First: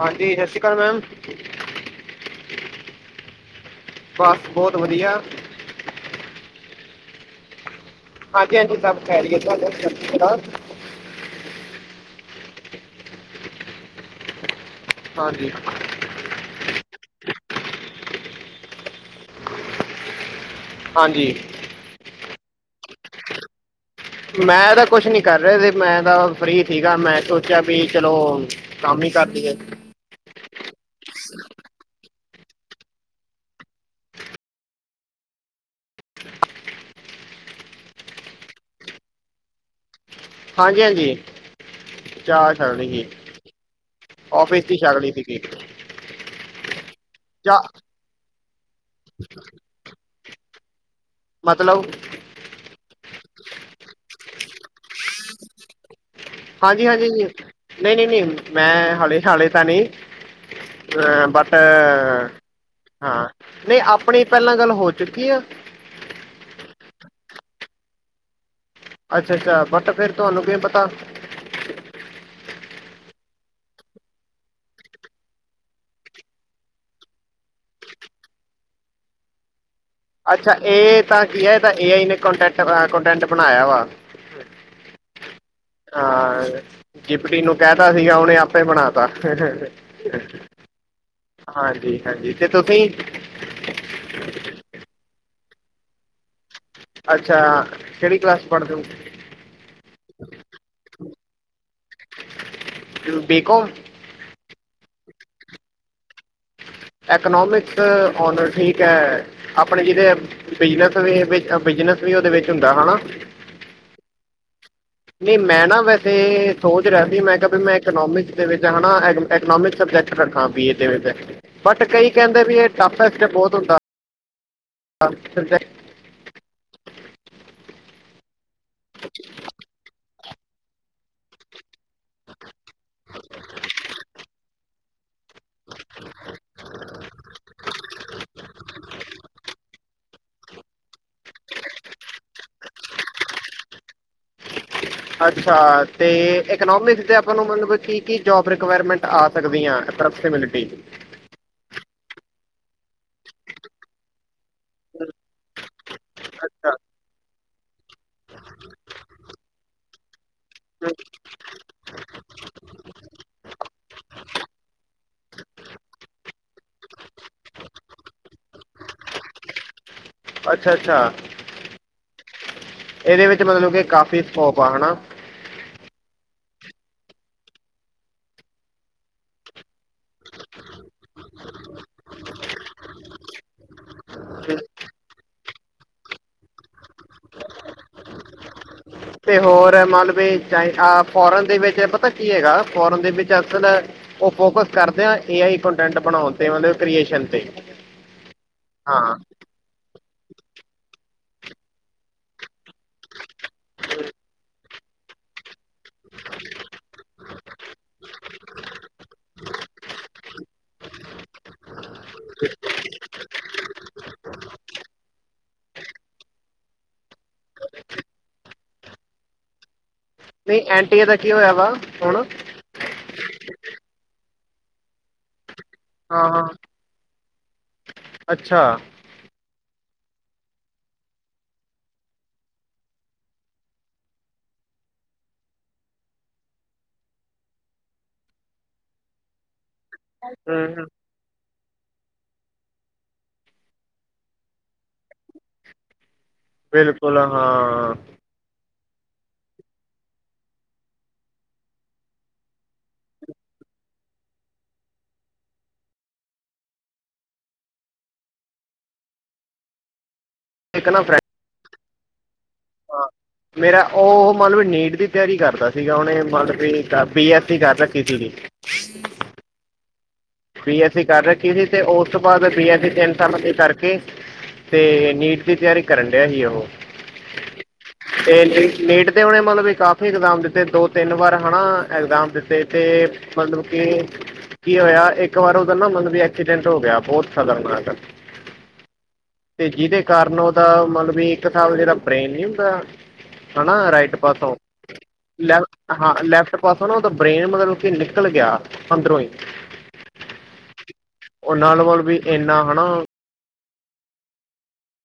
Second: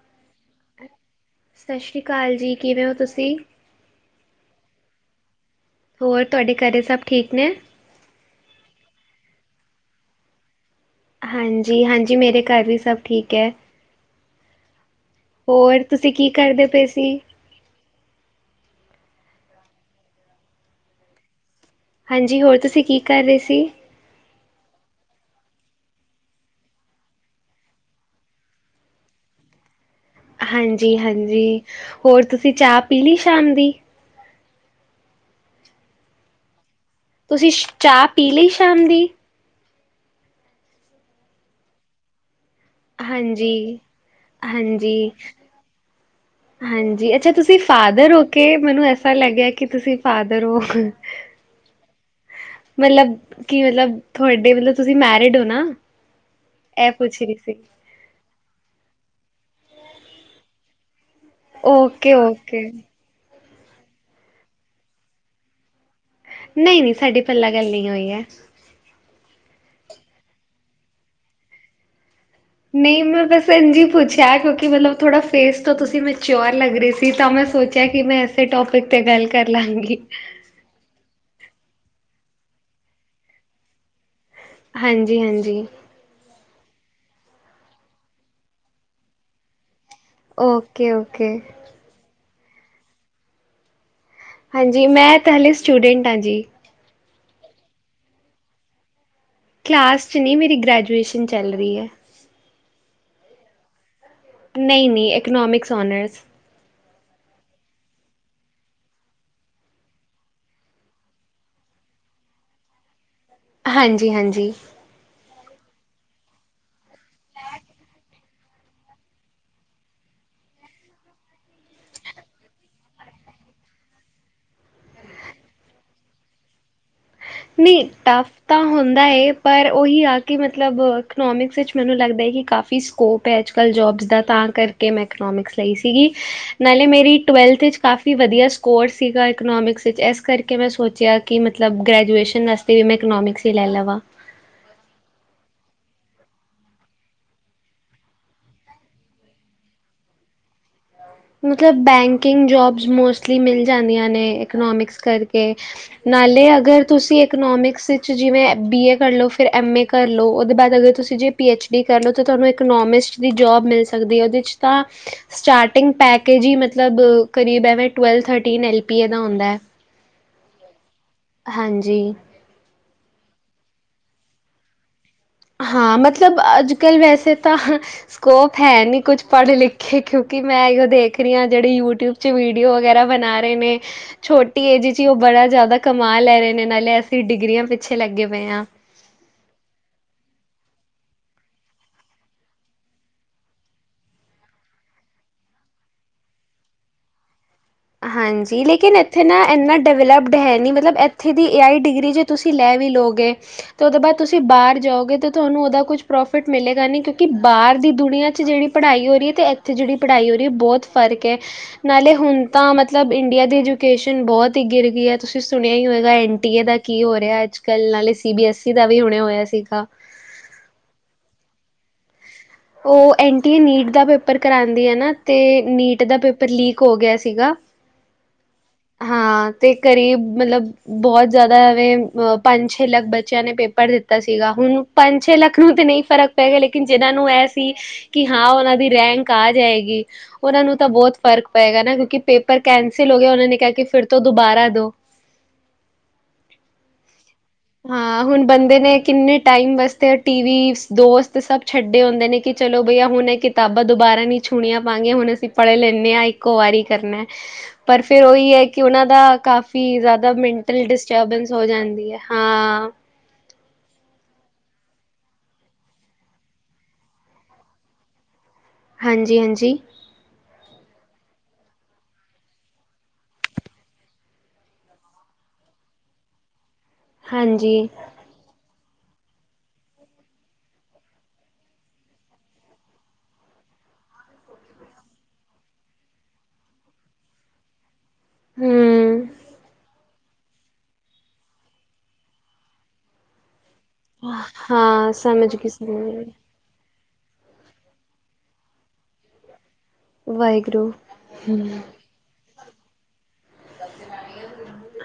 ਹਾਂਜੀ ਸਸੀ ਸਸ਼ਰੀ ਕਾਲ ਜੀ ਕਿਵੇਂ ਹੋ ਤੁਸੀਂ? ਬਸ ਬਹੁਤ ਵਧੀਆ। ਹੋਰ ਤੁਹਾਡੇ ਘਰ ਸਭ ਠੀਕ ਨੇ? ਹਾਂਜੀ-ਹਾਂਜੀ ਸਭ ਖੈਰੀਅਤ ਤੁਹਾਡੇ ਕਿੱਦਾ? ਹਾਂਜੀ, ਹਾਂਜੀ ਮੇਰੇ ਘਰ ਵੀ ਸਭ ਠੀਕ ਐ। ਹਾਂਜੀ ਹੋਰ ਤੁਸੀਂ ਕੀ ਕਰਦੇ ਪਏ ਸੀ? ਹਾਂਜੀ ਹਾਂਜੀ ਹੋਰ ਤੁਸੀਂ ਕੀ ਕਰ ਰਹੇ ਸੀ? ਮੈਂ ਤਾਂ ਕੁਛ ਨੀ ਕਰ ਰਿਹਾ ਮੈਂ ਤਾਂ ਫਰੀ ਸੀਗਾ ਮੈਂ ਸੋਚਿਆ ਵੀ ਚਲੋ ਕੰਮ ਈ ਕਰ ਲੀਏ। ਹਾਂਜੀ-ਹਾਂਜੀ ਹੋਰ ਤੁਸੀਂ ਚਾਹ ਪੀ ਲਈ ਸ਼ਾਮ ਦੀ? ਤੁਸੀਂ ਚਾਹ ਪੀ ਲਈ ਸ਼ਾਮ ਦੀ? ਹਾਂਜੀ-ਹਾਂਜੀ। ਚਾਹ ਛਕ ਲੀ ਸੀ, ਹਾਂਜੀ ਔਫਿਸ ਈ ਛਕ ਹਾਂਜੀ ਲੀ ਸੀਗੀ। ਹਾਂਜੀ ਅੱਛਾ ਤੁਸੀਂ ਚਾਹ ਫਾਦਰ ਹੋ ਕੇ ਮੈਨੂੰ ਐਸਾ ਲੱਗਿਆ ਕਿ ਤੁਸੀਂ ਫਾਦਰ ਹੋ। ਮਤਲਬ ਮਤਲਬ ਕੀ ਮਤਲਬ ਤੁਹਾਡੇ ਮਤਲਬ ਤੁਸੀਂ ਮੈਰਿਡ ਹੋ ਨਾ। ਇਹ ਹਾਂਜੀ-ਹਾਂਜੀ ਪੁੱਛ ਜੀ ਰਹੀ ਸੀ ਨਈ-ਨਈ ਮੈਂ ਹਲੇ-ਹਲੇ ਤਾਂ ਨਈ ਅ ਬ ਓਕੇ-ਓਕੇ ਹਾਂ ਨਈ ਆਪਣੀ ਪੈਲਾਂ ਗੱਲ ਹੋ ਚੁੱਕੀ ਆ। ਨਈ-ਨਈ ਸਾਡੀ ਪੈਲਾਂ ਗੱਲ ਨਈ ਹੋਈ ਐ। ਅੱਛਾ-ਅੱਛਾ ਬਟ ਫੇਰ ਤੁਹਾਨੂੰ ਕੀ ਪਤਾ ਨਈ ਮੈਂ ਬਸ ਇੰਜੀ ਪੁੱਛਿਆ ਕਿਉਂਕਿ ਮਤਲਬ ਥੋੜਾ ਫੇਸ ਤੋਂ ਤੁਸੀਂ ਮੈਂਚਿਓਰ ਲੱਗ ਰਏ ਸੀ ਤਾਂ ਮੈਂ ਸੋਚ ਸੋਚਿਆ ਕਿ ਮੈਂ ਇਸੇ ਟੋਪਿਕ ਤੇ ਗੱਲ ਕਰ ਲਾਂਗੀ। ਅੱਛਾ ਇਹ ਤਾਂ ਕੀ ਹੈ ਇਹ ਤਾਂ ਏ ਆਈ ਨੇ ਕੋਂਟੈਂਟ-ਕੋਂਟੈਂਟ ਬਣਾਇਆ ਵਾ। ਹਾਂਜੀ-ਹਾਂਜੀ ਹਾਂ ਜਿਪਟੀ ਨੂੰ ਕੈਤਾ ਸੀਗਾ ਉਹਨੇ ਆਪੇ ਬਣਾ ਤਾ ਓਕੇ ਓਕੇ ਹਾਂਜੀ-ਹਾਂਜੀ ਤੇ ਤੁਸੀਂ ਹਾਂਜੀ ਮੈਂ ਤਾ ਹਲੇ ਸਟੂਡੈਂਟ ਹਾਂ ਜੀ। ਅੱਛਾ ਕੇੜੀ ਕਲਾਸ 'ਚ ਪੜ੍ਹਦੇ ਓ ਕਲਾਸ 'ਚ ਨਈ ਮੇਰੀ ਗ੍ਰੈਜੂਏਸ਼ਨ ਚੱਲ ਰਈ ਐ। ਬੀ ਕੋਮ ਨਈ-ਨਈ ਇਕੋਨੋਮਿਕਸ ਔਨਰਸ ਐਨੋਮਿਕਸ ਔਨਰ ਠੀਕ ਹੈ। ਆਪਣੇ ਜਿਦੇ ਬਿਜਨਸ-ਬਿਜਨਸ ਵੀ ਉਹਦੇ ਵਿੱਚ ਹੁੰਦਾ ਹਨਾ। ਹਾਂਜੀ-ਹਾਂਜੀ ਨਈ ਮੈਂ ਨਾ ਵੈਸੇ ਸੋਚ ਰਿਆ ਸੀ ਮੈਂ ਕਿਆ ਵੀ ਮੈਂ ਇਕਨੋਮਿਕਸ ਦੇ ਵਿੱਚ ਹੈਨਾ ਐਗ ਇਕਨੋਮਿਕ ਸਬਜੈਕਟ ਰੱਖਾਂ ਬੀਏ ਦੇ ਵਿਚ ਬਟ ਕਈ ਕੈਂਦੇ ਵੀ ਇਹ ਟਫ ਬੋਤ ਹੁੰਦਾ। ਹਾਂਜੀ ਸਬਜੈਕਟ ਨਈ ਟਫ ਤਾਂ ਹੁੰਦਾ ਏ ਪਰ ਉਹੀ ਆ। ਕਿ ਮਤਲਬ ਇਕਨੋਮਿਕਸ ਵਿੱਚ ਮੈਨੂੰ ਲੱਗਦਾ ਹੈ ਕਿ ਕਾਫੀ ਸਕੋਪ ਹੈ ਅੱਜਕੱਲ ਜੋਬਸ ਦਾ ਤਾਂ ਕਰ ਕੇ ਮੈਂ ਇਕਨੋਮਿਕਸ ਲਈ ਸੀਗੀ। ਨਾਲੇ ਮੇਰੀ ਟਵੈਲਥ ਵਿਚ ਕਾਫੀ ਵਧੀਆ ਸਕੋਰ ਸੀਗਾ ਇਕਨੋਮਿਕਸ ਵਿੱਚ ਇਸ ਕਰਕੇ ਮੈਂ ਸੋਚਿਆ ਕਿ ਮਤਲਬ ਗ੍ਰੈਜੁਏਸ਼ਨ ਆਸਤੇ ਵੀ ਮੈਂ ਇਕਨੋਮਿਕਸ ਈ ਲੈ ਲਾਵਾਂ। ਅੱਛਾ ਤੇ ਇਕਨੋਮਿਕਸ ਦੇ ਆਪਾਂ ਨੂੰ ਮਤਲਬ ਕੀ-ਕੀ ਜੋਬ ਰਿਕੁਆਇਰਮੈਂਟ ਆ ਸਕਦੀਆਂ ਐਪਰੋਕਸਿਮਿਲਿਟੀ ਮਤਲਬ ਬੈਂਕਿੰਗ ਜੋਬਸ ਮੋਸਟਲੀ ਮਿਲ ਜਾਂਦੀਆਂ ਨੇਂ ਇਕਨੋਮਿਕਸ ਕਰਕੇ ਨਾਲੇ ਅੱਛਾ ਅਗਰ ਤੁਸੀ ਇਕਨੋਮਿਕਸ 'ਚ ਜਿਵੇਂ ਬੀ ਏ ਕਰ ਲਓ ਫਿਰ ਐੱਮ ਏ ਕਰ ਲਉ, ਉਹਦੇ ਬਾਅਦ ਹਮ, ਅਗਰ ਤੁਸੀ ਜੇ ਪੀ ਐੱਚ ਡੀ ਕਰ ਲਓ ਤੇ ਤੁਹਾਨੂੰ ਇਕਨੋਮਿਸਟ ਦੀ ਜੋਬ ਮਿਲ ਸਕਦੀ ਹੈ। ਉਹਦੇ 'ਚ ਤਾਂ ਸਟਾਰਟ ਟਿੰਗ ਪੈਕੇਜ ਹੀ ਮਤਲਬ ਕਰੀਬ ਐਵੇਂ ਟਵੈਲ ਥਰਟੀਨ ਐੱਲ ਪੀ ਏ ਦਾ ਹੁੰਦਾ। ਅੱਛਾ-ਅੱਛਾ ਹਾਂਜੀ ਇਹਦੇ ਵਿੱਚ ਮਤਲਬ ਕਿ ਕਾਫੀ ਸਕੋਪ ਆ ਹਨਾ। ਹਾਂ ਮਤਲਬ ਅੱਜ ਕੱਲ ਵੈਸੇ ਤਾਂ ਸਕੋਪ ਹੈ ਨੀ ਕੁਛ ਪੜ੍ਹੇ ਲਿਖੇ ਕਿਉਂਕਿ ਮੈਂ ਇਹ ਦੇਖ ਰਈ ਹਾਂ ਜਿਹੜੀ ਯੂਟਿਊਬ ਚ ਵੀਡੀਓ ਵਗੈਰਾ ਬਣਾ ਰਏ ਨੇਂ। ਛੋਟੀ ਏਜ 'ਚ ਹੀ ਓ ਬੜਾ ਜਾਦਾ ਕਮਾ ਲੈ ਰਏ ਨੇਂ ਨਾਲੇ ਅਸੀ ਡਿਗਰੀਆਂ ਪਿੱਛੇ ਲੱਗੇ ਪਏ ਹਾਂ। ਤੇ ਹੋਰ ਮਤਲਬ ਇਹ 'ਚ ਐਂ ਆਹ ਫੋਰਨ ਦੇ ਵਿੱਚ ਪਤਾ ਕੀ ਹੈਗਾ ਫੋਰਨ ਦੇ ਵਿੱਚ ਅਸਲ ਓ ਫੋਕਸ ਕਰਦੇ ਆਂ ਏ ਆਈ ਕੋਂਟੈਂਟ ਬਣਾਉਣ ਤੇ ਮਤਲਬ ਕ੍ਰੀਏਸ਼ਨ ਤੇ। ਹਾਂਜੀ, ਲੇਕਿਨ ਹਾਂ ਏਥੇ ਨਾ ਏਨਾਂ ਡੇਵਲਪਡ ਹੈ ਨੀ ਮਤਲਬ ਏਥੇ ਦੀ ਏ ਆਈ ਡਿਗਰੀ ਜੇ ਤੁਸੀ ਲੈ ਵੀ ਲੋਗੇ ਤੇ ਓਦੇ ਬਾਦ ਤੁਸੀ ਬਾਰ ਜਾਓਗੇ ਤੇ ਤੁਹਾਨੂੰ ਓਦਾ ਕੁਛ ਪ੍ਰੋਫਿਟ ਮਿਲੇਗਾ ਨੀ ਕਿਉਂਕਿ ਬਾਰ ਦੀ ਦੁਨੀਆਂ ਚ ਜੇੜੀ ਪੜ੍ਹਾਈ ਹੋ ਏ ਰੀ ਤੇ ਏਥੇ ਜੇੜੀ ਪੜ੍ਹਾਈ ਹੋ ਰੀ, ਬੋਤ ਫਰਕ ਐ ਨਾਲੇ ਹੁਨ ਤਾਂ ਮਤਲਬ ਇੰਡੀਆ ਦੀ ਐਜੂਕੇਸ਼ਨ ਬੋਤ ਈ ਗਿਰ ਗਈ ਐ, ਤੁਸੀ ਸੁਨਿਆ ਈ ਹੋਏਗਾ, ਐੱਨ ਟੀ ਏ ਦਾ ਕੀ ਹੋ ਰਿਹਾ ਅੱਜ। ਕੱਲ, ਨਾਲੇ ਸੀ ਬੀ ਐੱਸ ਈ ਦਾ ਵੀ ਹੁਣੇ ਹੋਇਆ ਸੀਗਾ। ਨਈ ਐਂਨ ਟੀ ਏ ਦਾ ਕੀ ਹੋਇਆ ਵਾ? ਹੁਣ! ਓ ਐਨ ਟੀ ਏ ਨੀਟ ਦਾ ਪੇਪਰ ਕਰਾਂਦੀ ਐ ਨਾ ਤੇ ਨੀਟ ਦਾ ਹਾਂ ਹਾਂ ਪੇਪਰ ਲੀਕ ਹੋ ਗਿਆ ਸੀਗਾ। ਅੱਛਾ! ਹਾਂ ਤੇ ਕਰੀਬ ਮਤਲਬ ਬੋਤ ਜਾਦਾ ਐਵੇਂ, ਅ ਪੰਜ ਛੇ ਲੱਖ ਬੱਚਿਆਂ ਨੇ ਪੇਪਰ ਦਿੱਤਾ ਸੀਗਾ ਹੁਨ ਪੰਜ-ਛੇ ਲੱਖ ਨੂੰ ਤੇ ਨਈ ਫਰਕ ਪਏਗਾ ਲੇਕਿਨ ਜਿਨਾਂ ਨੂੰ ਐ ਸੀ ਕਿ ਹਾਂ, ਓਨਾਂ ਦੀ ਰੈਂਕ ਆ ਜਾਏਗੀ। ਓਨਾਂ ਹੂੰ ਨੂੰ ਹੂੰ ਤਾ ਬੋਤ ਫਰਕ ਪਏਗਾ ਨਾ ਕਿਉਂਕਿ ਪੇਪਰ ਕੈਂਸਿਲ ਹੋ ਗਿਆ। ਓਨਾਂ ਨੇ ਕਿਹਾ ਕਿ ਫਿਰ ਤੋ ਦੁਬਾਰਾ ਦੋ। ਬਿਲਕੁਲ, ਹਾਂ। ਆਹ ਹੁਨ ਬੰਦੇ ਨੇ ਕਿੰਨੇ ਟਾਈਮ ਵਾਸਤੇ ਟੀ ਵੀ, ਦੋਸਤ ਸਭ ਛੱਡੇ ਹੁੰਦੇ ਨੇ ਕਿ ਚਲੋ ਬਈ ਆਹ ਹੁਨ ਇਹ ਕਿ ਤਾਬਾਂ ਦੁਬਾਰਾ ਨਹੀਂ ਛੂਣੀਆਂ ਪਾਂਗੇ ਹੁਨ ਅਸੀ ਪੜ੍ਹ ਲੈਂਨੇਂ ਆਂ ਇੱਕੋ ਵਾਰੀ ਕਰਨਾ ਐ। ਪਰ ਫਿਰ ਓਹੀ ਹੈ ਕਿ ਓਨਾਂ ਦਾ ਕਾਫੀ ਜਾਦਾ ਮਿੰਟ ਟਲ ਇੱਕ ਨਾ ਡਿਸਟਰਬੈਂਸ ਹੋ ਜਾਂਦੀ ਐ, ਹਾਂ। ਮੇਰਾ ਓ ਮਤਲਬ ਨੀਟ ਦੀ ਤਿਆਰੀ ਕਰਦਾ ਸੀਗਾ, ਓਨੇ ਮਤਲਬ ਬੀ ਐੱਸ ਸੀ ਕਰ ਰੱਖੀ ਸੀਗੀ। ਹਾਂਜੀ-ਹਾਂਜੀ। ਬੀ ਐੱਸ ਸੀ ਕਰ ਰੱਖੀ ਸੀ ਤੇ ਓਸ ਤੋ ਬਾਦ ਬੀ ਐਸ ਸੀ ਤਿੰਨ ਸਾਲਾਂ ਦੀ ਕਰਕੇ ਤੇ, ਨੀਟ ਦੀ ਤਿਆਰੀ ਕਰਨ ਡਿਆ ਸੀ ਓਹ। ਹਾਂਜੀ! ਤੇ ਨੀਟ, ਨੀਟ ਦੇ ਓਨੇਂ ਮਤਲਬ ਵਈ ਕਾਫੀ ਇਗਜ਼ਾਮ ਦਿੱਤੇ ਦੋ ਤਿੰਨ ਵਾਰ, ਹਣਾ ਏਗਜ਼ਾਮ ਦਿੱਤੇ ਤੇ ਮਤਲਬ ਕਿ, ਕੀ ਹੋਇਆ? ਇੱਕ ਵਾਰ ਓਦਾ ਨਾ ਮਤਲਬ ਬਈ ਐਕਸੀਡੈਂਟ ਹੋ ਗਿਆ, ਬਹੁਤ ਖਤਰਨਾਕ। ਹਮ ਤੇ ਜਿਹਦੇ ਕਾਰਨ ਓ ਦਾ ਮਤਲਬ ਵੀ ਇੱਕ ਹਿਸਾਬ ਨਾਲ ਜੇੜਾ ਬ੍ਰੈਨ ਨੀ ਹੁੰਦਾ, ਹੈਨਾ ਰਾਇਟ ਦੇ ਪਾਸੋਂ, ਹਾਂ ਸਮਝ ਗਈ ਲੈਫਟ ਹਾਂ ਸਮਝ ਗਈ ਲੈਫਟ ਪਾਸੋ ਨਾ ਓਦਾ ਬ੍ਰੇਨ ਮਤਲਬ ਕਿ ਨਿਕਲ ਗਿਆ ਅੰਦਰੋਂ ਈ। ਵਾਹਿਗੁਰੂ। ਓ ਨਾਲ ਵੱਲ‌ ਵੀ ਇੰਨਾ ਹਨਾ।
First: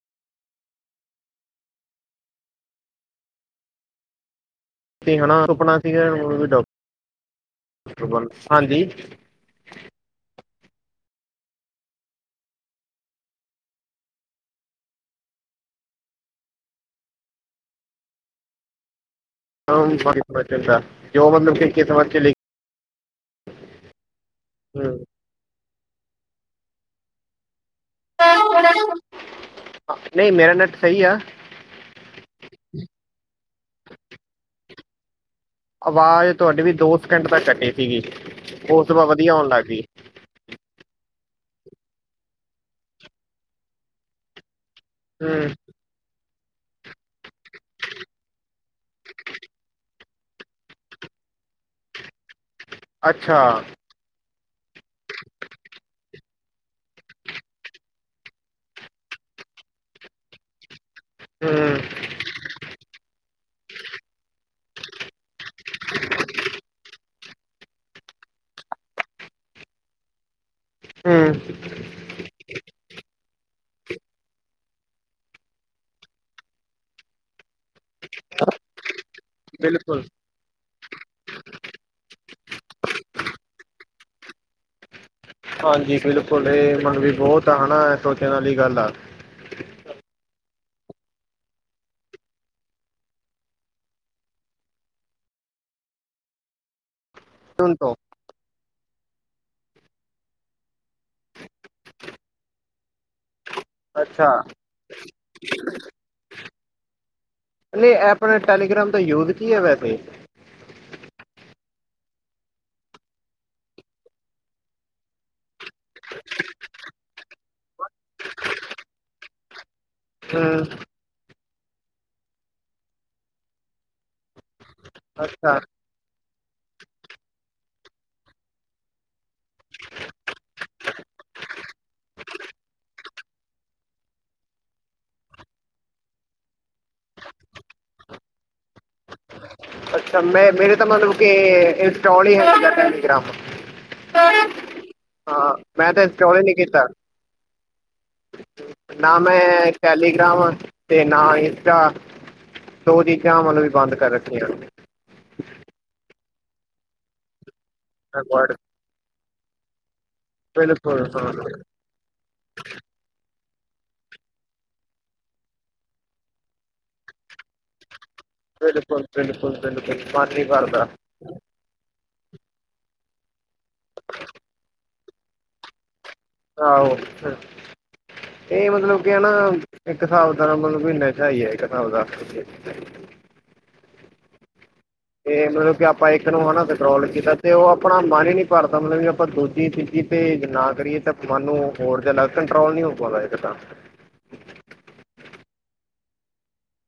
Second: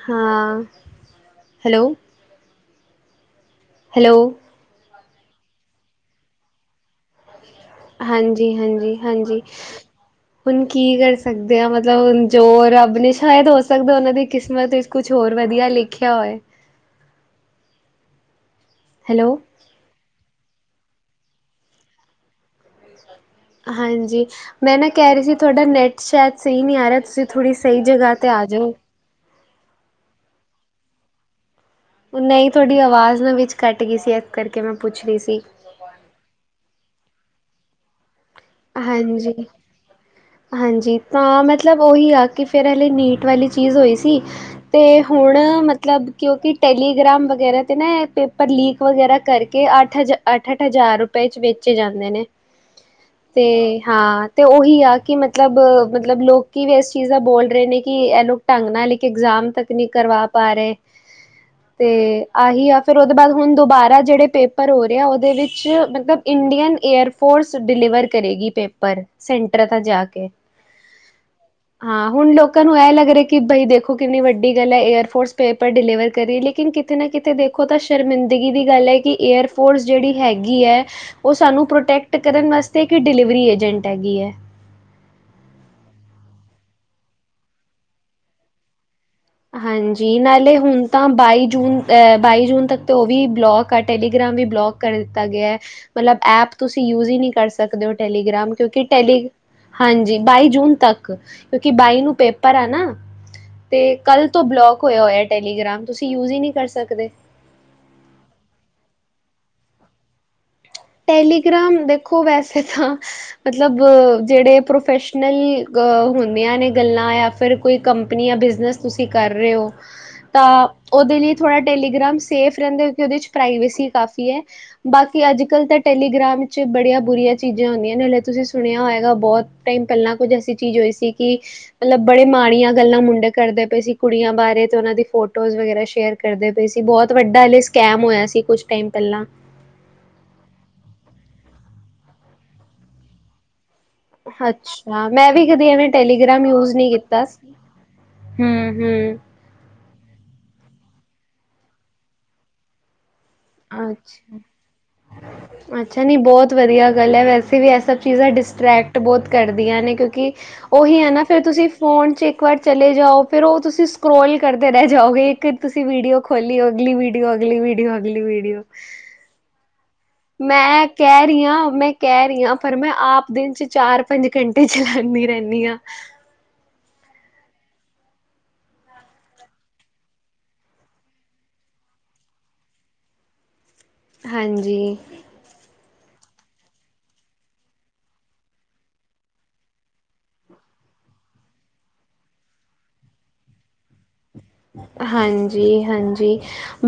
ਹਾਂ, ਹੈਲੋ। ਹੈਲੋ। ਤੇ ਹਣਾ ਸੁਪਨਾ ਸੀਗਾ [unintelligible] ਹਾਂਜੀ, ਹਾਂਜੀ, ਹਾਂਜੀ। ਹੁਨ ਕੀ ਕਰ ਸਕਦੇ ਆ, ਮਤਲਬ ਜੋ ਰੱਬ ਨੇ ਸ਼ਾਇਦ ਹੋ ਸਕਦਾ ਓਨਾਂ ਦੀ ਕਿਸਮਤ 'ਚ ਕੁਛ ਹੋਰ ਵਧੀਆ ਲਿਖਿਆ ਹੋਏ। ਹੈਲੋ। [unintelligible] ਜੋ ਮਤਲਬ ਕਿ ਕਿਸਮਤ ਚ ਲਿਖ ਹਾਂਜੀ ਮੈਂ ਨਾ ਹਮ, ਕਹਿ ਰੀ ਸੀ, ਤੁਹਾਡਾ ਨੈੱਟ ਸ਼ਾਇਦ ਸਈ ਨਈ ਆ ਰਿਹਾ ਤੁਸੀਂ ਥੋੜ੍ਹੀ ਸਈ ਜਗ੍ਹਾ ਤੇ ਆ ਜੋ। ਨਈ ਮੇਰਾ ਨੈਟ ਸਈ ਐ। ਨਈ ਤੁਹਾਡੀ ਆਵਾਜ਼ ਨਾ ਵਿੱਚ ਕੱਟ ਗਈ ਸੀ, ਏਸ ਕਰਕੇ ਮੈਂ ਪੁੱਛ ਰੀ ਸੀ। ਆਵਾਜ਼ ਤੁਹਾਡੀ ਵੀ ਦੋ ਸਕਿੰਟ ਤੱਕ ਕੱਟੀ ਸੀਗੀ। ਉਸ ਤੋਂ ਬਾਅਦ ਵਧੀਆ ਹਾਂਜੀ। ਆਉਣ ਲੱਗ ਗਈ ਹਾਂਜੀ ਤਾਂ ਮਤਲਬ ਉਹੀ ਆ, ਕਿ ਫੇਰ ਨੀਟ ਵਾਲੀ ਚੀਜ਼ ਹੋਈ ਸੀ। ਤੇ ਹੁਣ ਹੂੰ ਮਤਲਬ ਕਿਉਂਕਿ ਟੈਲੀਗ੍ਰਾਮ। ਵਗੈਰਾ ਤੇ ਨਾ ਪੇਪਰ ਲੀਕ ਵਗੈਰਾ ਕਰਕੇ ਅੱਠ ਹਜ਼ਾਰ ਅੱਠ ਅੱਠ ਹਜ਼ਾਰ ਰੁਪਏ ਚ ਵੇਚੇ ਜਾਂਦੇ ਨੇ। ਅੱਛਾ ਤੇ। ਹਾਂ ਤੇ ਉਹੀ ਆ ਕਿ ਮਤਲਬ ਮਤਲਬ ਲੋਕੀ ਵੀ ਇਸ ਚੀਜ਼ ਦਾ ਬੋਲ ਰਹੇ ਨੇ ਕਿ ਇਹ ਲੋਕ। ਢੰਗ ਨਾਲ ਇਕ ਇਗਜ਼ਾਮ ਤੱਕ ਨਹੀਂ ਕਰਵਾ ਪਾ ਰਹੇ। ਹੂ ਤੇ ਆਹੀ ਆ ਫਿਰ ਉਹਦੇ ਬਾਅਦ ਹੁਣ ਦੁਬਾਰਾ ਜਿਹੜੇ ਪੇਪਰ ਹੋ ਰਹੇ ਆ ਉਹਦੇ ਵਿੱਚ। ਮਤਲਬ ਇੰਡੀਅਨ ਏਅਰ ਫੋਰਸ ਡਿਲੀਵਰ ਕਰੇਗੀ ਪੇਪਰ ਸੈਂਟਰ ਤੇ ਜਾ ਕੇ। ਹੂ ਹਾਂ ਹੁਣ ਲੋਕਾਂ ਨੂੰ ਇਹ ਲੱਗ ਰਿਹਾ, ਕਿ ਬਾਈ ਦੇਖੋ ਕਿੰਨੀ ਵੱਡੀ ਗੱਲ ਹੈ, ਏਅਰਫੋਰਸ ਪੇਪਰ ਡਿਲੀਵਰ ਕਰੀਏ ਲੇਕਿਨ ਕਿਤੇ ਨਾ ਕਿਤੇ ਦੇਖੋ। ਉਹ ਤਾਂ ਸ਼ਰਮਿੰਦਗੀ ਦੀ ਗੱਲ ਹੈ ਕਿ। ਏਅਰਫੋਰਸ ਬਿਲਕੁਲ ਜਿਹੜੀ ਹੈਗੀ ਹੈ, ਉਹ ਸਾਨੂੰ ਪ੍ਰੋਟੈਕਟ ਕਰਨ ਵਾਸਤੇ। ਅਤੇ ਇੱਕ ਡਿਲੀਵਰੀ ਏਜੰਟ ਹੈਗੀ ਹੈ। ਹਾਂਜੀ ਬਿਲਕੁਲ ਇਹ ਮਨ ਵੀ‌ ਬਹੁਤ ਹੈ‌, ਸੋਚਣ ਵਾਲੀ ਗੱਲ ਆ। ਹਾਂਜੀ ਨਾਲੇ ਹੁਣ ਤਾਂ ਬਾਈ ਜੂਨ ਬਾਈ ਜੂਨ ਤੱਕ ਤਾਂ ਉਹ ਵੀ ਬਲੋਕ ਆ ਟੈਲੀਗ੍ਰਾਮ ਵੀ ਬਲੋਕ। ਕਰ ਦਿੱਤਾ ਗਿਆ, ਮਤਲਬ ਐਪ ਤੁਸੀਂ ਯੂਜ ਹੀ ਨਹੀਂ ਕਰ ਸੁਣ ਸਕਦੇ ਹੋ ਤੋਂ ਟੈਲੀਗ੍ਰਾਮ ਕਿਉਂਕਿ ਟੈਲੀ। ਹਾਂਜੀ ਬਾਈ ਜੂਨ ਤੱਕ ਕਿਉਂਕਿ ਬਾਈ ਨੂੰ ਪੇਪਰ ਐ ਨਾ ਤੇ। ਕੱਲ੍ਹ ਅੱਛਾ ਤੋਂ ਬਲੋਕ ਹੋਇਆ ਹੋਇਆ ਟੈਲੀਗ੍ਰਾਮ ਤੁਸੀਂ ਯੂਜ਼ ਹੀ ਨਹੀਂ ਕਰ ਸਕਦੇ। ਨਹੀਂ ਐਪ ਆਲੇ ਟੈਲੀਗ੍ਰਾਮ ਤਾਂ ਯੂਜ ਕੀ ਹੈ ਵੈਸੇ। ਟੈਲੀਗ੍ਰਾਮ ਦੇਖੋ ਵੈਸੇ ਤਾਂ। ਮਤਲਬ ਜਿਹੜੇ ਪ੍ਰੋਫੈਸ਼ਨਲ ਅ ਹੁੰਦੀਆਂ ਨੇ ਗੱਲਾਂ ਜਾਂ ਫਿਰ। ਕੋਈ ਕੰਪਨੀ ਜਾਂ ਬਿਜਨਸ ਤੁਸੀਂ ਕਰ ਰਹੇ ਹੋ ਤਾਂ। ਹੂੰ ਉਹਦੇ ਲਈ ਥੋੜ੍ਹਾ ਟੈਲੀਗ੍ਰਾਮ ਸੇਫ ਰਹਿੰਦਾ ਕਿ ਉਹਦੇ 'ਚ ਪ੍ਰਾਈਵੇਸੀ ਕਾਫੀ ਹੈ ਬਾਕੀ ਅੱਜ ਅੱਛਾ ਕੱਲ੍ਹ ਤਾਂ ਟੈਲੀਗ੍ਰਾਮ ਵਿੱਚ ਬੜੀਆਂ ਬੁਰੀਆਂ ਚੀਜ਼ਾਂ ਹੁੰਦੀਆਂ ਨੇੇ, ਤੁਸੀਂ ਸੁਣਿਆ ਹੋਏਗਾ ਬਹੁਤ ਟਾਈਮ ਪਹਿਲਾਂ ਕੁੱਝ ਐਸੀ ਚੀਜ਼ ਹੋਈ ਸੀ। ਜ ਕਿ [inaudible] ਮਤਲਬ ਬੜੇ ਮਾੜੀਆਂ ਗੱਲਾਂ ਮੁੰਡੇ ਕਰਦੇ ਪਏ ਸੀ, ਕੁੜੀਆਂ ਬਾਰੇ ਤੇ ਉਹਨਾਂ ਦੀ ਫੋਟੋਜ਼ ਵਗੈਰਾ ਸ਼ੇਅਰ। ਕਰਦੇ ਪਏ ਸੀ ਬਹੁਤ ਵੱਡਾ ਹਲੇ ਸਕੈਮ ਹੋਇਆ ਸੀ ਕੁੱਛ ਟਾਈਮ ਪਹਿਲਾਂ। ਅੱਛਾ ਮੈਂ ਮੇਰੇ ਤਾਂ ਮਤਲਬ ਕੇ ਇੰਸਟਾਲ ਹੀ ਨਹੀਂ ਹੈਗਾ ਟੈਲੀਗ੍ਰਾਮ। ਹਾਂ ਅੱਛਾ ਮੈਂ ਵੀ ਕਦੇ ਐਵੇਂ ਮੈਂ ਤਾਂ ਇੰਸਟਾਲ ਹੀ ਟੈਲੀਗ੍ਰਾਮ ਯੂਜ ਨਹੀਂ ਕੀਤਾ। ਨਾ ਹੂੰ-ਹੂੰ। ਮੈਂ ਟੈਲੀਗ੍ਰਾਮ ਤੇ ਨਾ ਇੰਸਟਾ। ਸ ਉਹਦੀ ਚਾਹ ਮਤਲਬ ਵੀ ਬੰਦ ਕਰ ਅੱਛਾ। ਰੱਖੀੀਆਂ [unintelligible] ਅੱਛਾ ਨੀ ਬਹੁਤ ਵਧੀਆ ਗੱਲ ਹੈ, ਵੈਸੇ ਵੀ ਇਹ ਸਭ ਚੀਜ਼ਾਂ ਅਕਵਰਡ ਡਿਸਟਰ੍ਰੈਕਟ। ਬਹੁਤ ਕਰਦੀਆਂ ਨੇ ਕਿਉਂਕਿ ਉਹੀ ਬਿਲਕੁਲ ਹੈ ਨਾ ਹਾਂ ਫਿਰ ਤੁਸੀਂ ਫ਼ੋਨ 'ਚ ਇੱਕ ਵਾਰ ਚਲੇ ਜਾਓ ਫਿਰ ਉਹ ਤੁਸੀਂ ਸਕਰੋਲ ਕਰਦੇ ਰਹਿ ਜਾਓਗੇ, ਇਕ ਇੱਕ ਤੁਸੀਂ ਵੀਡੀਓ ਖੋਲੀ ਆਗਲੀ ਵ ਵੀਡੀਓ ਆਗਲੀ ਵ ਵੀਡੀਓ ਆਗ ਵ ਵੀਡੀਓ ਬਿਲਕੁਲ ਬਿਲਕੁਲ ਬਿਲਕੁਲ ਮਨ ਨਹੀਂ ਮੈਂ ਐ ਭਰਦਾ ਕਹਿ ਰਹੀ ਹਾਂ, ਮੈਂ ਕਹਿ ਰਹੀ ਹਾਂ, ਪਰ ਮੈਂ ਆਪ ਦਿਨ ਚ ਚਾਰ ਪੰਜ ਘੰਟੇ ਚਲਾਉਂਦੀ ਰਹਿੰਦੀ ਹਾਂ ਆਹੋ, ਇਹ ਮਤਲਬ ਕੀ ਹੈ ਨਾ ਇੱਕ ਹਿਸਾਬ ਦਾ ਮਤਲਬ ਮਹੀਨੇ ਚ ਆ ਹੀ ਹੈ ਇੱਕ ਹਿਸਾਬ ਦ ਰੁਪ ਹਾਂਜੀ ਤੇ ਮਤਲਬ ਕਿ ਆਪਾਂ ਇੱਕ ਨੂੰ ਹਨਾ ਸ ਸਕਰੋਲ ਕੀਤਾ ਤੇ ਉਹ ਆਪਣਾ ਮਨ ਹੀ ਨੀ ਭਰਦਾ ਮਤਲਬ ਕਿ ਆਪਾਂ ਦੂਜੀ ਤੀਜੀ ਤੇ ਨਾ ਕਰੀਏ ਤਾਂ ਮਨ ਨੂੰ ਹੋਰ ਜਿਆਦਾ, ਕੰਟਰੋਲ ਨੀ ਹੋ ਪਾਉਂਦਾ ਇੱਕ ਤਾਂ ਹਾਂਜੀ ਹਾਂਜੀ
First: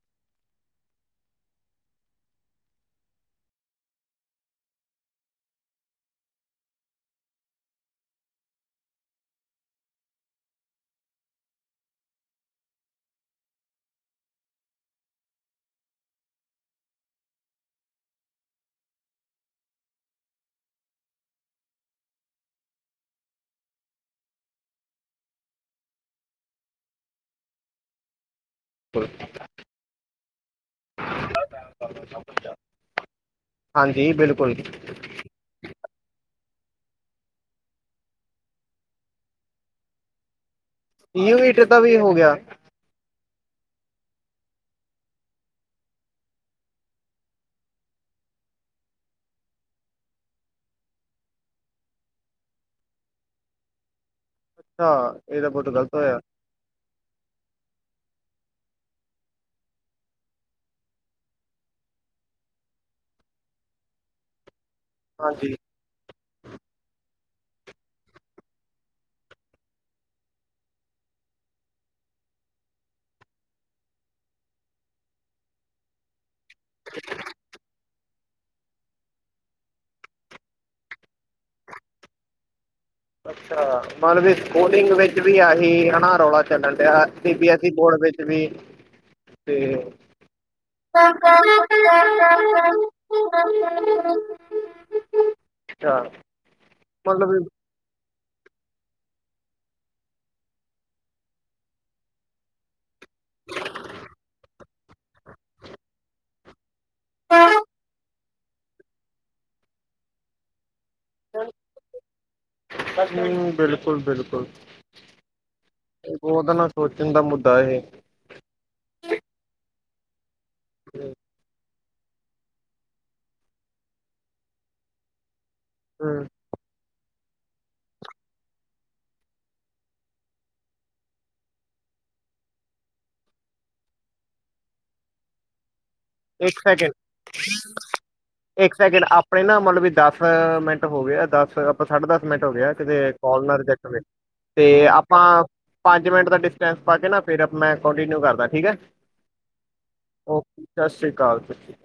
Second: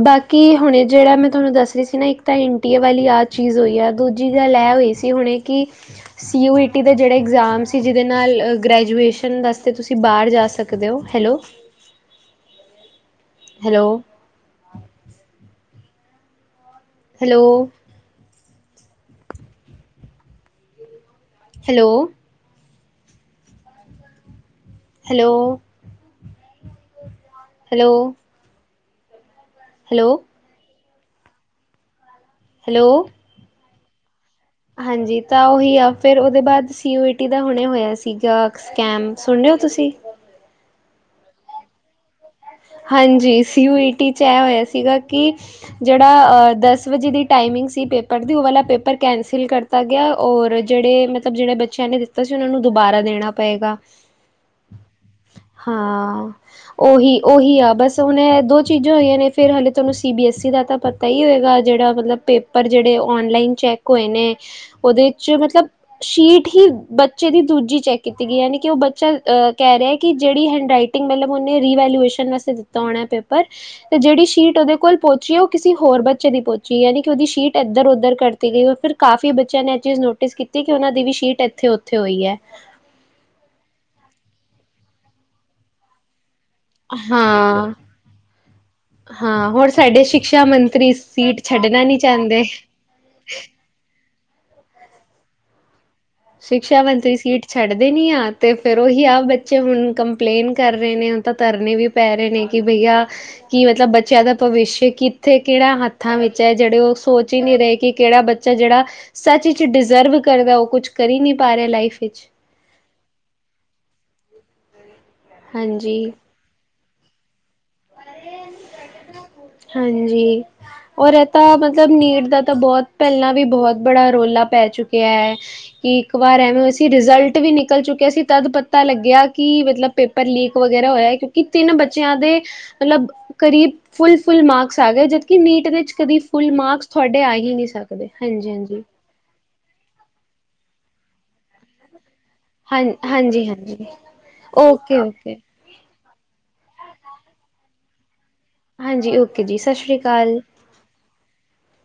ਬਾਕੀ ਹੁਣੇ ਜਿਹੜਾ ਮੈਂ ਤੁਹਾਨੂੰ ਦੱਸ ਰਹੀ ਸੀ ਨਾ ਇੱਕ ਤਾਂ ਇੰਟੀਏ ਵਾਲੀ ਆਹ ਚੀਜ਼ ਹੋਈ ਆ ਦੂਜੀ ਗੱਲ ਇਹ ਹੋਈ ਸੀ ਤੇ ਹੁਣੇ ਕਿ ਸੀ ਯੂ ਈ ਟੀ ਦਾ ਜਿਹੜਾ ਇਗਜ਼ਾਮ ਸੀ ਜਿਹਦੇ ਨਾਲ ਗ੍ਰੈਜੂਏਸ਼ਨ ਵਾਸਤੇ ਤੁਸੀਂ ਬਾਹਰ ਜਾ ਸਕਦੇ ਸਕਦੇ ਹੋ hello hello hello hello hello hello ਪਰ ਹੈਲੋ ਹੈਲੋ ਹਾਂਜੀ ਬਿਲਕੁਲ ਹਾਂਜੀ ਤਾਂ ਉਹੀ ਆ ਫਿਰ ਉਹਦੇ ਬਾਅਦ ਸੀ ਯੂ ਈ ਟੀ ਦਾ ਹੁਣੇ ਹੋਇਆ ਸੀਗਾ। ਸਕੈਮ ਸੁਣ ਰਹੇ ਹੋ ਤੁਸੀਂ ਈ ਯੂ ਮੀਟਰ ਦਾ ਵੀ ਹੋ ਗਿਆ ਹਾਂਜੀ ਸੀ ਯੂ ਈ ਟੀ 'ਚ ਇਹ ਹੋਇਆ ਸੀਗਾ ਕਿ ਜਿਹੜਾ ਦਸ ਵਜੇ ਦੀ ਟਾਈਮਿੰਗ ਸੀ ਪੇਪਰ ਦੀ ਉਹ ਵਾਲਾ ਪੇਪਰ ਕੈਂਸਲ ਕਰ ਦਿੱਤਾ ਗਿਆ ਔਰ ਜਿਹੜੇ ਮਤਲਬ ਜਿਹੜੇ ਬੱਚਿਆਂ ਨੇ ਦਿੱਤਾ ਸੀ ਉਹਨਾਂ ਨੂੰ ਦੁਬਾਰਾ ਦੇਣਾ ਪਏਗਾ। ਅੱਛਾ ਇਹ ਤਾਂ ਬਹੁਤ ਗਲਤ ਹੋਇਆ ਹਾਂ ਉਹੀ ਉਹੀ ਆ ਬਸ ਹੁਣ ਇਹ ਦੋ ਚੀਜ਼ਾਂ ਹੋਈਆਂ ਨੇ ਫਿਰ ਹਾਲੇ ਤੁਹਾਨੂੰ ਸੀ ਬੀ ਐੱਸ ਈ ਦਾ ਤਾਂ ਪਤਾ ਹੀ ਹੋਏਗਾ ਜਿਹੜਾ ਮਤਲਬ ਪੇਪਰ ਪੇਪਰ ਜਿਹੜੇ ਓਨਲਾਈਨ ਚੈੱਕ ਹੋਏ ਨੇ ਉਹਦੇ ਚ ਹਾਂਜੀ ਮਤਲਬ ਸ਼ੀਟ ਹੀ ਬੱਚੇ ਦੀ ਦੂਜੀ ਚੈੱਕ ਕੀਤੀ ਗਈ ਯਾਨੀ ਕਿ ਉਹ ਬੱਚਾ ਕਹਿ ਰਿਹਾ ਕਿ ਜਿਹੜੀ ਹੈਂਡਰਾਈਟ ਮੈਨੇ ਰਿਵੈਲੂਏਸ਼ਨ ਵਾਸਤੇ ਦਿੱਤਾ ਹੋਣਾ ਪੇਪਰ ਤੇ ਜਿਹੜੀ ਸ਼ੀਟ ਉਹਦੇ ਕੋਲ ਪਹੁੰਚੀ ਉਹ ਕਿਸੇ ਹੋਰ ਬ ਦੀ ਪਹੁੰਚੀ ਯਾਨੀ ਕਿ ਉਹਦੀ ਸੀਟ ਇੱਧਰ ਉੱਧਰ ਕਰ ਦਿੱਤੀ ਗਈ ਫਿਰ ਕਾਫੀ ਬੱਚਿਆਂ ਨੇ ਇਹ ਚੀਜ਼ ਨੋਟਿਸ ਕੀਤੀ ਕਿ ਉਹਨਾ ਦੀ ਵੀ ਸ਼ੀਟ ਇੱਥੇ ਉੱਥੇ ਹੋਈ ਹੈ ਅੱਛਾ ਮਤਲਬ ਸਕੂਲਿੰਗ ਵਿੱਚ ਵੀ ਆਹੀ ਹਨਾ ਰੌਲਾ ਚਲਣ ਡਿਆ ਸੀ ਬੀ ਐੱਸ ਈ ਹਾਂ ਬੋਰਡ ਵਿੱਚ ਵੀ ਹਾਂ ਤੇ ਹੋਰ ਸਾਡੇ ਸ਼ਿਕਸ਼ਾ ਮੰਤਰੀ ਸੀਟ ਛੱਡਣਾ ਨੀ ਚਾਹੁੰਦੇ। ਏਦਾਂ ਸਿਕਸ਼ਾ ਮੰਤਰੀ ਸੀਟ ਛੱਡਦੇ ਨੀ ਆ ਅਤੇ ਫਿਰ ਉਹੀ ਆਹ ਬੱਚੇ ਹੁਣ ਕੰਪਲੇਂਨ ਕਰ ਰਹੇ ਨੇ ਹੁਣ ਤਾਂ ਧਰਨੇ ਵੀ ਪੈ ਰਹੇ ਨੇ ਕਿ ਭਈਆ ਕਿ ਮਤਲਬ ਬੱਚਿਆਂ ਦਾ ਭਵਿੱਸ਼ ਕਿੱਥੇ ਕਿਹੜਾ ਹੱਥਾਂ ਵਿੱਚ ਚਾਹੇ ਉਹ ਜਿਹੜੇ ਸੋਚ ਹੀ ਨਹੀਂ ਹਮ, ਰਹੇ ਕਿ ਕਿਹੜਾ ਬੱਚਾ ਜਿਹੜਾ ਸੱਚ ਵਿਚ ਡਿਜ਼ਰਵ ਕਰਦਾ ਉਹ ਕੁਛ। ਕਰੀ ਨਹੀਂ ਪਾ ਰਹੇ ਲਾਈਫ ਵਿੱਚ ਬਿਲਕੁਲ ਬਿਲਕੁਲ ਹਾਂਜੀ ਉਹਦਾ ਨਾ, ਸੋਚਣ ਦਾ ਮੁੱਦਾ ਇਹ ਹਾਂਜੀ, ਔਰ ਇਹ ਤਾਂ ਮਤਲਬ ਮਤਲਬ, ਨੀਟ ਦਾ ਤਾਂ ਬਹੁਤ ਪਹਿਲਾਂ ਵੀ ਬਹੁਤ ਬੜਾ ਰੌਲਾ ਪੈ ਚੁੱਕਿਐ। ਕਿ ਇੱਕ ਹੂੰ ਵਾਰ ਐਵੇਂ ਹੋਇਆ ਸੀ ਕੀ ਰਿਜ਼ਲਟ ਵੀ ਨਿਕਲ ਚੁੱਕਿਆ ਸੀ। ਤਦ ਪਤਾ ਲੱਗਿਆ ਕਿ ਮਤਲਬ ਪੇਪਰ ਲੀਕ ਵਗੈਰਾ ਹੋਇਆ, ਕਿਉਂ? ਕਿਤਨੇ ਬੱਚਿਆਂ ਦੇ, ਮਤਲਬ ਕਰੀਬ ਫੁੱਲ- ਫੁੱਲ ਮਾਰਕਸ ਆ ਗਏ, ਜਦਕਿ ਨੀਟ ਦੇ ਵਿੱਚ ਕਰੀਬ ਫੁੱਲ ਇੱਕ ਮਾਰਕਸ ਸੈਕਿੰਡ ਤੁਹਾਡੇ ਆ ਹੀ ਨਹੀਂ ਸਕਦੇ। ਹਾਂਜੀ ਇੱਕ -ਹਾਂਜੀ। ਸੈਕਿੰਡ ਆਪਣੇ ਨਾ ਮਤਲਬ ਵੀ ਦਸ ਮਿੰਟ ਹੋ ਗਿਐ, ਦਸ। ਸਾਢੇ ਦਸ ਮਿੰਟ ਹੋ ਗਿਐ। ਹਾਂ ਕਿਤੇ ਕਾਲ ਹਾਂਜੀ ਨਾ ਹਾਂਜੀ ਰਿਜੈਕਟ ਹੋਵੇ, ਤੇ ਓਕੇ ਆਪਾਂ ਓਕੇ ਪੰਜ ਮਿੰਟ ਦਾ ਡਿਸਟੈਂਸ ਪਾ ਕੇ ਨਾ, ਫਿਰ ਮੈਂ ਕੋੰਟੀਨਿਂਊ ਕਰਦਾ। ਠੀਕ ਐ, ਹਾਂਜੀ ਓਕੇ ਜੀ ਸਤਿ ਸ਼੍ਰੀ ਅਕਾਲ ਓਕੇ! ਸਸ ਸ਼੍ਰੀ ਕਾਲ ਜੀ।